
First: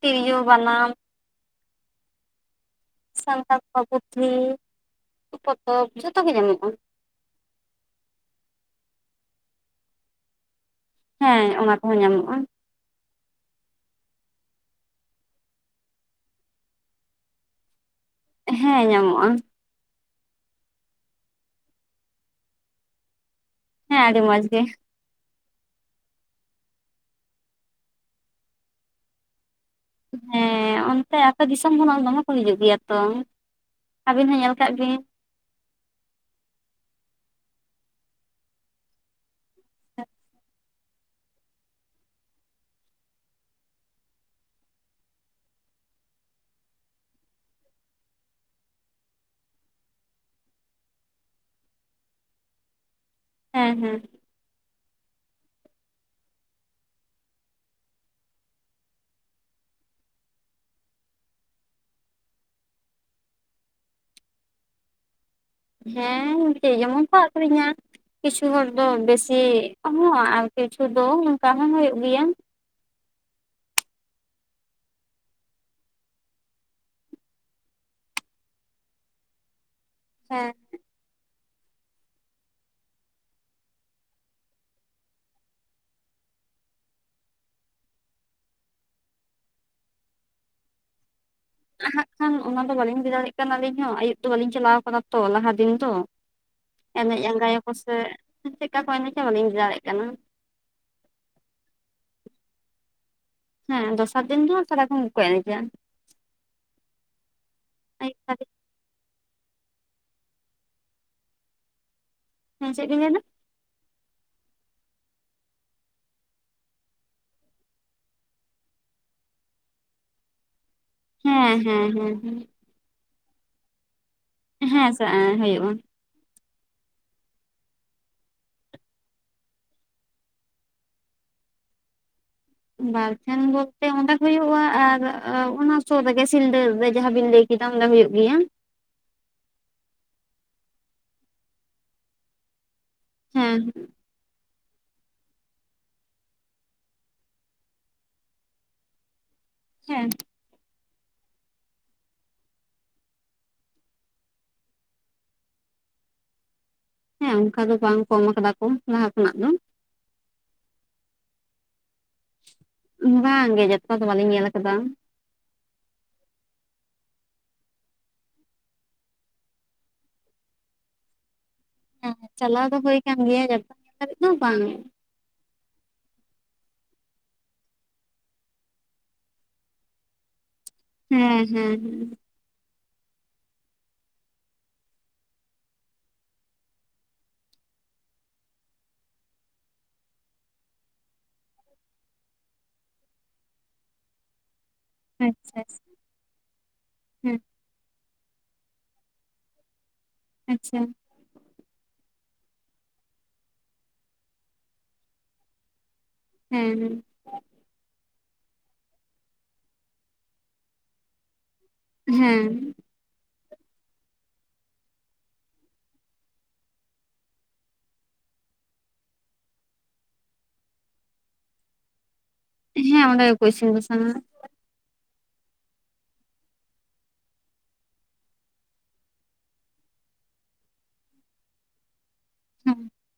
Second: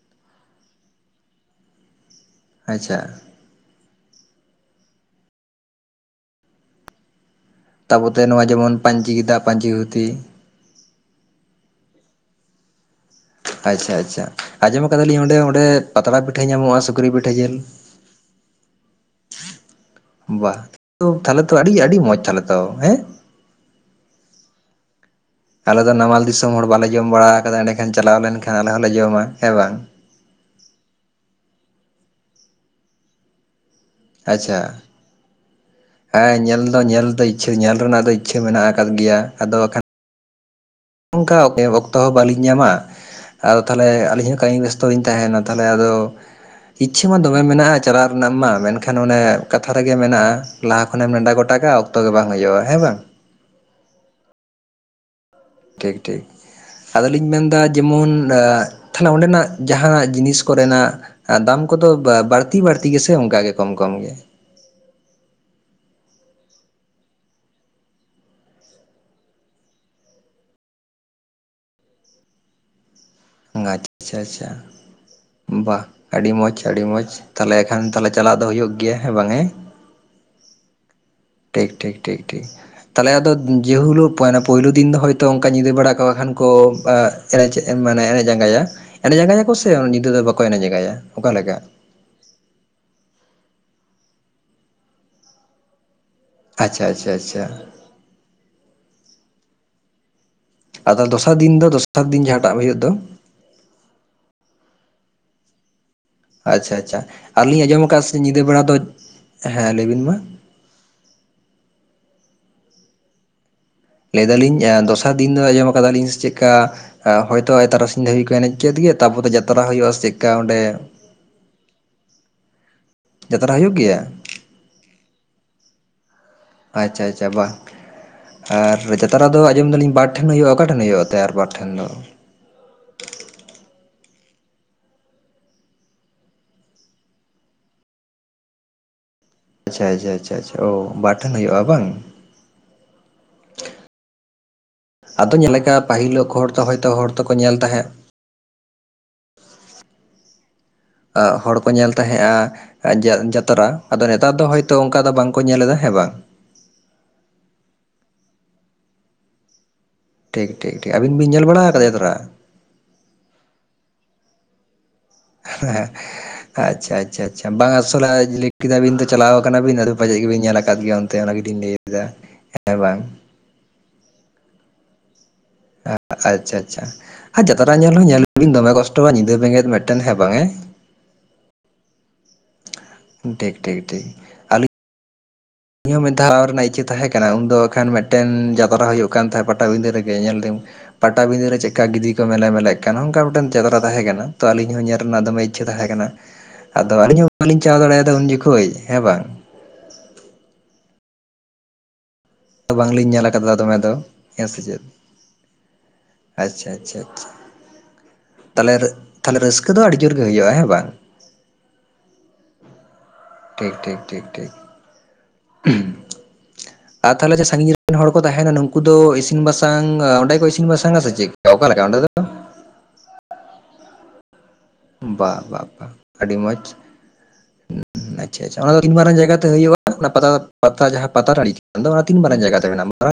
ᱛᱤᱨᱤᱭᱳ ᱵᱟᱱᱟᱢ ᱟᱪᱪᱷᱟ ᱥᱟᱱᱛᱟᱲ ᱠᱚᱣᱟᱜ ᱯᱩᱛᱷᱤ ᱯᱚᱛᱚᱵ ᱡᱷᱚᱛᱚ ᱜᱮ ᱧᱟᱢᱚᱜᱼᱟ ᱛᱟᱯᱚᱛᱮ ᱱᱚᱣᱟ ᱡᱮᱢᱚᱱ ᱯᱟᱹᱧᱪᱤ ᱜᱮᱸᱫᱟᱜ ᱯᱟᱹᱧᱪᱤ ᱫᱷᱩᱛᱤ ᱦᱮᱸ ᱚᱱᱟ ᱠᱚᱦᱚᱸ ᱧᱟᱢᱚᱜᱼᱟ ᱟᱪ ᱪᱷᱟ ᱟᱪ ᱪᱷᱟ ᱟᱸᱡᱚᱢ ᱟᱠᱟᱫᱟᱞᱤᱧ ᱚᱸᱰᱮ ᱚᱸᱰᱮ ᱯᱟᱛᱲᱟ ᱯᱤᱴᱷᱟᱹ ᱧᱟᱢᱚᱜᱼᱟ ᱥᱩᱠᱨᱤ ᱯᱤᱴᱷᱟᱹ ᱡᱤᱞ ᱦᱮᱸ ᱧᱟᱢᱚᱜᱼᱟ ᱵᱟ ᱛᱟᱦᱚᱞᱮ ᱛᱚ ᱟᱹᱰᱤ ᱟᱹᱰᱤ ᱢᱚᱸᱡ ᱛᱟᱦᱚᱞᱮ ᱛᱚ ᱦᱮᱸ ᱦᱮᱸ ᱟᱹᱰᱤ ᱢᱚᱡ ᱜᱮ *inaudible* ᱟᱞᱮ ᱫᱚ ᱱᱟᱢᱟᱞ ᱫᱤᱥᱚᱢ ᱦᱚᱲ ᱵᱟᱞᱮ ᱡᱚᱢ ᱵᱟᱲᱟ ᱠᱟᱫᱟ ᱮᱸᱰᱮᱠᱷᱟᱱ ᱪᱟᱞᱟᱣ ᱞᱮᱱ ᱠᱷᱟᱱ ᱟᱞᱮ ᱦᱚᱞᱮ ᱡᱚᱢᱟ ᱦᱮᱸ ᱵᱟᱝ ᱦᱮᱸ ᱚᱱᱛᱮ ᱟᱯᱮ ᱫᱤᱥᱚᱢ ᱠᱷᱚᱱᱟᱜ ᱫᱚᱢᱮᱠᱚ ᱦᱤᱡᱩᱜ ᱜᱮᱭᱟ ᱛᱚ᱾ ᱟᱹᱵᱤᱱ ᱦᱚᱸ ᱧᱮᱞ ᱟᱪᱪᱷᱟ‍! ᱠᱟᱜ ᱵᱤᱱ ᱦᱮᱸ ᱧᱮᱞ ᱫᱚ ᱧᱮᱞ ᱫᱚ ᱤᱪᱪᱷᱟᱹ ᱧᱮᱞ ᱨᱮᱱᱟᱜ ᱫᱚ ᱤᱪᱪᱷᱟᱹ ᱢᱮᱱᱟᱜ ᱟᱠᱟᱫ ᱜᱮᱭᱟ, ᱟᱫᱚ ᱵᱟᱠᱷᱟᱱᱹᱹ ᱦᱮ *inaudible* ᱱᱚᱝᱠᱟ ᱚᱠᱛᱚ ᱦᱚᱸ ᱵᱟᱹᱞᱤᱧ ᱧᱟᱢᱟ ᱟᱫᱚ ᱛᱟᱦᱚᱞᱮ ᱟᱹᱞᱤᱧ ᱦᱚᱸ ᱠᱟᱹᱢᱤ ᱵᱮᱥᱛᱚ ᱞᱤᱧ ᱛᱟᱸᱦᱮᱱᱟ ᱛᱟᱦᱚᱞᱮ ᱟᱫᱚ ᱤᱪᱪᱷᱟᱹ ᱢᱟ ᱫᱚᱢᱮ ᱢᱮᱱᱟᱜᱼᱟ ᱪᱟᱞᱟᱣ ᱨᱮᱱᱟᱜ ᱢᱟ ᱢᱮᱱ ᱠᱷᱟᱱ ᱚᱱᱮ ᱠᱟᱛᱷᱟ ᱨᱮᱜᱮ ᱢᱮᱱᱟᱜᱼᱟ ᱞᱟᱦᱟ ᱠᱷᱚᱱᱮᱢ ᱱᱮᱰᱟ ᱜᱚᱴᱟ ᱠᱟᱜᱼᱟ ᱚᱠᱛᱚ ᱜᱮ ᱵᱟᱝ ᱦᱩᱡᱩᱜᱼᱟ ᱦᱮᱸ ᱵᱟᱝ ᱦᱮᱸ ᱦᱮᱸ ᱴᱷᱤᱠ ᱴᱷᱤᱠ ᱟᱫᱚ ᱞᱤᱧ ᱢᱮᱱᱫᱟ ᱡᱮᱢᱚᱱ ᱮᱸᱜ ᱛᱟᱦᱚᱞᱮ ᱚᱸᱰᱮᱱᱟᱜ ᱡᱟᱦᱟᱱᱟᱜ ᱡᱤᱱᱤᱥ ᱠᱚᱨᱮᱱᱟᱜ ᱟᱨ ᱫᱟᱢ ᱠᱚᱫᱚ ᱵᱟᱹᱲᱛᱤ ᱵᱟᱹᱲᱛᱤ ᱜᱮᱥᱮ ᱚᱱᱠᱟ ᱜᱮ ᱠᱚᱢ ᱠᱚᱢ ᱜᱮ ᱦᱮᱸ ᱡᱮ ᱡᱮᱢᱚᱱ ᱠᱚ ᱟᱹᱠᱷᱨᱤᱧᱟ ᱠᱤᱪᱷᱩ ᱦᱚᱲ ᱫᱚ ᱵᱮᱥᱤ ᱠᱚᱦᱚᱸ ᱟᱨ ᱠᱤᱪᱷᱩ ᱫᱚ ᱚᱱᱠᱟ ᱦᱚᱸ ᱦᱩᱭᱩᱜ ᱜᱮᱭᱟ ᱟᱪᱪᱷᱟ ᱟᱪᱪᱷᱟ ᱵᱟᱜ ᱟᱹᱰᱤ ᱢᱚᱸᱡᱽ ᱟᱹᱰᱤ ᱢᱚᱸᱡᱽ, ᱛᱟᱦᱚᱞᱮ ᱮᱠᱷᱟᱱ ᱛᱟᱦᱚᱞᱮ ᱪᱟᱞᱟᱜ ᱫᱚ ᱦᱩᱭᱩᱜ ᱜᱮᱭᱟ ᱦᱮᱸ ᱵᱟᱝ ᱦᱮᱸ᱾ ᱦᱮᱸ, ᱴᱷᱤᱠ ᱴᱷᱤᱠ, ᱴᱷᱤᱠ ᱴᱷᱤᱠ ᱛᱟᱦᱚᱞᱮ ᱟᱫᱚ ᱡᱮ ᱦᱤᱞᱳᱜ ᱯᱳᱭᱞᱳ ᱫᱤᱱ ᱫᱚ ᱦᱚᱭᱛᱳ ᱚᱱᱠᱟ ᱧᱤᱫᱟᱹ ᱵᱟᱲᱟ ᱠᱚᱟᱜ ᱠᱷᱟᱱ ᱠᱚ *unintelligible* *unintelligible* ᱮᱱᱮᱡ ᱟᱸᱜᱟᱭᱟ ᱮᱱᱮᱡ ᱟᱸᱜᱟᱭᱟᱠᱚ ᱥᱮ ᱧᱤᱫᱟᱹ ᱫᱚ ᱵᱟᱠᱚ ᱮᱱᱮᱡ ᱟᱸᱜᱟᱭᱟ ᱚᱠᱟᱞᱮᱠᱟ᱾ ᱦᱟᱜ ᱠᱷᱟᱱ ᱚᱱᱟ ᱫᱚ ᱵᱟᱞᱤᱧ ᱤᱫᱤ ᱫᱟᱲᱮᱭᱟᱜ ᱠᱟᱱᱟᱞᱤᱧ ᱦᱚᱸ ᱟᱹᱭᱩᱵ ᱫᱚ ᱵᱟᱹᱞᱤᱧ ᱪᱟᱞᱟᱣ ᱠᱟᱱᱟ ᱛᱚ ᱞᱟᱦᱟ ᱫᱤᱱ ᱛᱚ᱾ ᱟᱪᱪᱷᱟ ᱟᱪᱪᱷᱟ ᱮᱱᱮᱡ ᱟᱪᱪᱷᱟ ᱟᱸᱜᱟᱭᱟᱠᱚ ᱥᱮ ᱪᱮᱫᱠᱟ ᱠᱚ ᱮᱱᱮᱡᱟ ᱵᱟᱞᱤᱧ ᱞᱟᱹᱭ ᱫᱟᱲᱮᱜ ᱠᱟᱱᱟ ᱟᱫᱚ ᱫᱚᱥᱟᱨ ᱫᱤᱱ ᱫᱚ ᱫᱚᱥᱟᱨ ᱫᱤᱱ ᱡᱟᱦᱟᱸᱴᱟᱜ ᱦᱩᱭᱩᱜ ᱫᱚ ᱦᱮᱸ ᱫᱚᱥᱟᱨ ᱫᱤᱱ ᱫᱚ ᱥᱟᱨᱟ ᱠᱷᱚᱱ ᱠᱚ ᱮᱱᱮᱡᱟ᱾ ᱟᱪᱪᱷᱟ ᱟᱪᱪᱷᱟ ᱟᱨᱞᱤᱧ ᱟᱸᱡᱚᱢ ᱟᱠᱟᱫ ᱥᱮ ᱟᱹᱭᱩᱵ ᱧᱤᱫᱟᱹ ᱫᱷᱟᱹᱵᱤᱡ ᱵᱮᱲᱟ ᱫᱚ, ᱦᱮᱸ ᱞᱟᱹᱭᱵᱤᱱ ᱢᱟ ᱦᱮᱸ ᱪᱮᱫ ᱵᱮᱱ ᱞᱮᱫᱟ ᱞᱟᱹᱭ ᱫᱟᱞᱤᱧ ᱫᱚᱥᱟᱨ ᱫᱤᱱ ᱫᱚ ᱟᱸᱡᱚᱢ ᱟᱠᱟᱫᱟᱞᱤᱧ ᱥᱮ ᱪᱮᱫᱠᱟ ᱦᱚᱳᱭᱛᱳ ᱛᱟᱨᱟᱥᱤᱧ ᱫᱷᱟᱹᱵᱤᱡ ᱠᱚ ᱮᱱᱮᱡ ᱠᱮᱫ ᱜᱮ ᱛᱟᱯᱚᱛᱮ ᱡᱟᱛᱨᱟ ᱦᱩᱭᱩᱜᱼᱟ ᱥᱮ ᱪᱮᱫᱠᱟ ᱚᱸᱰᱮ ᱦᱮᱸ ᱦᱮᱸ ᱦᱮᱸ ᱦᱮᱸ ᱡᱟᱛᱨᱟ ᱦᱩᱭᱩᱜ ᱜᱮᱭᱟ ᱦᱮᱸ *unintelligible* ᱦᱩᱭᱩᱜᱼᱟ ᱟᱪᱪᱷᱟ ᱟᱪᱪᱷᱟ ᱵᱟᱝ ᱟᱨ ᱡᱟᱛᱨᱟ ᱫᱚ ᱟᱸᱡᱚᱢ ᱫᱟᱞᱤᱧ ᱵᱟᱨ ᱴᱷᱮᱱ ᱦᱩᱭᱩᱜᱼᱟ ᱚᱠᱟ ᱴᱷᱮᱱ ᱦᱩᱭᱩᱜᱼᱟ ᱛᱮ ᱟᱨ ᱵᱟᱨ ᱴᱷᱮᱱ ᱫᱚ ᱵᱟᱨ ᱴᱷᱮᱱ ᱵᱚᱞᱛᱮ ᱚᱸᱰᱮ ᱦᱩᱭᱩᱜᱼᱟ ᱟᱨ ᱚᱱᱟ ᱥᱩᱨ ᱨᱮᱜᱮ ᱥᱤᱞᱫᱟᱹ ᱨᱮ ᱡᱟᱦᱟᱸᱵᱤᱱ ᱞᱟᱹᱭ ᱠᱮᱫ *unintelligible* ᱫᱚ ᱦᱩᱭᱩᱜ ᱜᱮᱭᱟ ᱟᱪᱷᱟ ᱟᱪᱷᱟ ᱟᱪᱷᱟ ᱚ ᱵᱟᱨ ᱴᱷᱮᱱ ᱦᱩᱭᱩᱜᱼᱟ ᱵᱟᱝ ᱦᱮᱸ ᱟᱫᱚ ᱧᱮᱞ ᱞᱮᱠᱟ ᱯᱟᱹᱦᱤᱞᱳᱜ ᱦᱚᱲ ᱛᱚ ᱦᱚᱭᱛᱚ ᱦᱚᱲ ᱛᱠᱚ ᱧᱮᱞ ᱛᱟᱦᱮᱸᱫ ᱦᱮᱸ ᱚ ᱦᱚᱲ ᱠᱚ ᱧᱮᱞ ᱛᱟᱦᱮᱸᱫᱼᱟ ᱡᱟ ᱡᱟᱛᱨᱟ ᱟᱫᱚ ᱱᱮᱛᱟᱨ ᱫᱚ ᱦᱚᱭᱛᱳ ᱚᱱᱠᱟ ᱫᱚ ᱵᱟᱝᱠᱚ ᱧᱮᱞ ᱮᱫᱟ ᱦᱮᱸ ᱵᱟᱝ ᱦᱮᱸ ᱚᱱᱠᱟ ᱫᱚ ᱵᱟᱝ ᱠᱚᱢ ᱮᱢ ᱠᱟᱫᱟ ᱠᱚ ᱞᱟᱦᱟ ᱠᱷᱚᱱᱟᱜ ᱫᱚ ᱴᱷᱤᱠ ᱴᱷᱤᱠ ᱴᱷᱤᱠ ᱟᱵᱤᱱ ᱵᱤᱱ ᱧᱮᱞ ᱵᱟᱲᱟ ᱟᱠᱟᱫᱭᱟ ᱡᱟᱛᱲᱟ ᱵᱟᱝ ᱜᱮ ᱡᱚᱛᱚ ᱫᱚ ᱵᱟᱹᱞᱤᱧ ᱧᱮᱞ ᱟᱠᱟᱫᱟ ᱦᱮᱸ ᱟᱪᱪᱷᱟ ᱟᱪᱪᱷᱟ ᱟᱪᱪᱷᱟ ᱵᱟᱝ ᱟᱥᱚᱞᱮ ᱞᱮ ᱠᱮᱫᱟᱵᱤᱱ ᱛᱚ ᱪᱟᱞᱟᱣ ᱠᱟᱱᱟ ᱵᱤᱱ ᱟᱫᱚ ᱯᱟᱪᱮᱫ ᱜᱮᱵᱤᱱ ᱧᱮᱞ ᱟᱠᱟᱫ ᱜᱮᱭᱟ ᱛᱮ *unintelligible* ᱜᱮ ᱛᱤᱧ ᱞᱮ ᱦᱮᱸ ᱪᱟᱞᱟᱣ ᱫᱚ ᱦᱩᱭ ᱠᱟᱱ ᱜᱮᱭᱟ *inaudible* ᱫᱷᱤᱡ ᱫᱚ ᱵᱟᱝ ᱟᱪᱪᱷᱟ ᱟᱪᱪᱷᱟ ᱟᱨ ᱡᱟᱛᱨᱟ ᱧᱮᱞ ᱦᱚᱸ ᱧᱮᱞ ᱵᱤᱱ ᱫᱚᱢᱮ ᱠᱚᱥᱴᱚᱜᱣᱟ ᱧᱤᱫᱟᱹ ᱵᱮᱸᱜᱮᱫ ᱢᱤᱫᱴᱮᱱ ᱦᱮᱸ ᱵᱟᱝ ᱦᱮᱸ ᱦᱩᱸ ᱦᱩᱸ ᱦᱩᱸ ᱴᱷᱤᱠ ᱴᱷᱤᱠ ᱴᱷᱤᱠ ᱤᱧᱦᱚᱸ ᱢᱤᱫ ᱫᱷᱟᱣ ᱨᱮᱱᱟᱜ ᱤᱪᱪᱟᱹ ᱛᱟᱦᱮ ᱠᱟᱱᱟ ᱩᱱᱫᱚ ᱮᱠᱷᱟᱱ ᱢᱤᱫᱴᱮᱱ ᱡᱟᱛᱨᱟ ᱦᱩᱭᱩᱜ ᱠᱟᱱ ᱛᱟᱦᱮᱸᱫ ᱯᱟᱛᱟᱵᱤᱸᱰᱟᱹ ᱨᱮᱜᱮ ᱧᱮᱞᱫᱟᱹᱧ ᱯᱟᱴᱟ ᱵᱤᱸᱫᱟᱹ ᱨᱮ ᱪᱮᱫ ᱠᱟ ᱜᱤᱫᱤ ᱠᱚ ᱢᱮᱞᱮ‌ ᱢᱮᱞᱮᱜ ᱠᱟᱱᱟ ᱚᱱᱠᱟ ᱢᱤᱫᱴᱟᱱ ᱡᱟᱛᱨᱟ ᱛᱟᱦᱮᱸ ᱠᱟᱱᱟ ᱛᱚ ᱟᱞᱤᱧ‌ ᱦᱚᱸ ᱧᱮᱞᱼᱼ ᱨᱮᱱᱟᱜ ᱫᱚᱢᱮ ᱟᱪᱪᱷᱟ ᱤᱪᱷᱟᱹ ᱟᱪᱪᱷᱟ ᱛᱟᱦᱮᱸ ᱠᱟᱱᱟ ᱟᱫᱚ ᱟᱞᱤᱧ ᱦᱚᱸ ᱦᱮᱸ ᱵᱟᱞᱤᱧ ᱪᱟᱞᱟ ᱫᱟᱲᱮᱭᱟᱫᱟ ᱩᱱ ᱡᱚᱠᱷᱚᱡ ᱦᱮᱸ ᱵᱟᱝᱼᱼ ᱟᱪᱷᱟ ᱵᱟᱝᱞᱤᱧ ᱧᱮᱞ ᱟᱠᱟᱫᱟ ᱫᱚᱢᱮ ᱫᱚ ᱾ ᱦᱮᱸ ᱥᱮ ᱪᱮᱫ? ᱟᱪᱷᱟ ᱦᱮᱸ ᱟᱪᱷᱟ ᱟᱷᱟ ᱛᱟᱞᱮ ᱛᱟᱞᱮ ᱨᱟᱹᱥᱠᱟᱹ ᱫᱚ ᱟᱹᱰᱤ ᱡᱳᱨᱜᱮ ᱦᱩᱭᱩᱜᱼᱟ᱾ ᱦᱮᱸ ᱵᱟᱝ? ᱦᱮᱸ ᱴᱷᱤᱠ ᱴᱷᱤᱠ ᱴᱷᱤᱠ ᱴᱷᱤᱠ *unintelligible* ᱟᱨ ᱛᱟᱦᱚᱞᱮ ᱡᱮ ᱥᱟᱺᱜᱤᱧ ᱨᱮᱱ ᱦᱚᱲ ᱠᱚ ᱟᱛᱟᱦᱞᱮ ᱡᱮ ᱥᱟᱹᱜᱤᱧ ᱨᱮᱱ ᱦᱚᱲ ᱠᱚ ᱱᱩᱠᱩ ᱫᱚ ᱤᱥᱤᱱ ᱵᱟᱥᱟᱝ ᱟ ᱰᱮ ᱠᱚ ᱤᱥᱤᱱ ᱵᱟᱥᱟᱝ ᱟ ᱥᱮ ᱪᱮᱫ ᱚᱠᱟᱮ ᱞᱮᱠᱟ ᱚᱸᱰᱮ ᱫᱚ? ᱦᱮᱸ ᱚᱸᱰᱮ ᱜᱮᱠᱚᱭ ᱤᱥᱤᱝ ᱵᱟᱥᱟᱝ ᱟ ᱵᱟ ᱵᱟ ᱵᱟ ᱟᱹᱰᱤ ᱢᱚᱡᱽ ᱦᱩ ᱟᱪᱷᱟ ᱟᱪᱷᱟ ᱚᱱᱟ ᱫᱚ ᱛᱤᱱ ᱢᱟᱨᱟᱝ ᱡᱟᱭᱜᱟᱛᱮ ᱦᱩᱭᱩᱜᱼᱟ ᱚᱱᱟ ᱯᱟ ᱯᱟᱛᱟ ᱡᱟᱦᱟᱸ ᱯᱟᱛᱟ ᱴᱟᱹᱱᱲᱤ ᱟᱫᱚ ᱟ ᱚᱱᱟ ᱛᱤᱱ ᱢᱟᱨᱟᱝ ᱡᱟᱭᱜᱟ ᱛᱮ ᱦᱮᱸ ᱢᱮᱱᱟᱜ-ᱟ ᱱᱟ ᱢᱟᱨᱟᱝᱼᱼ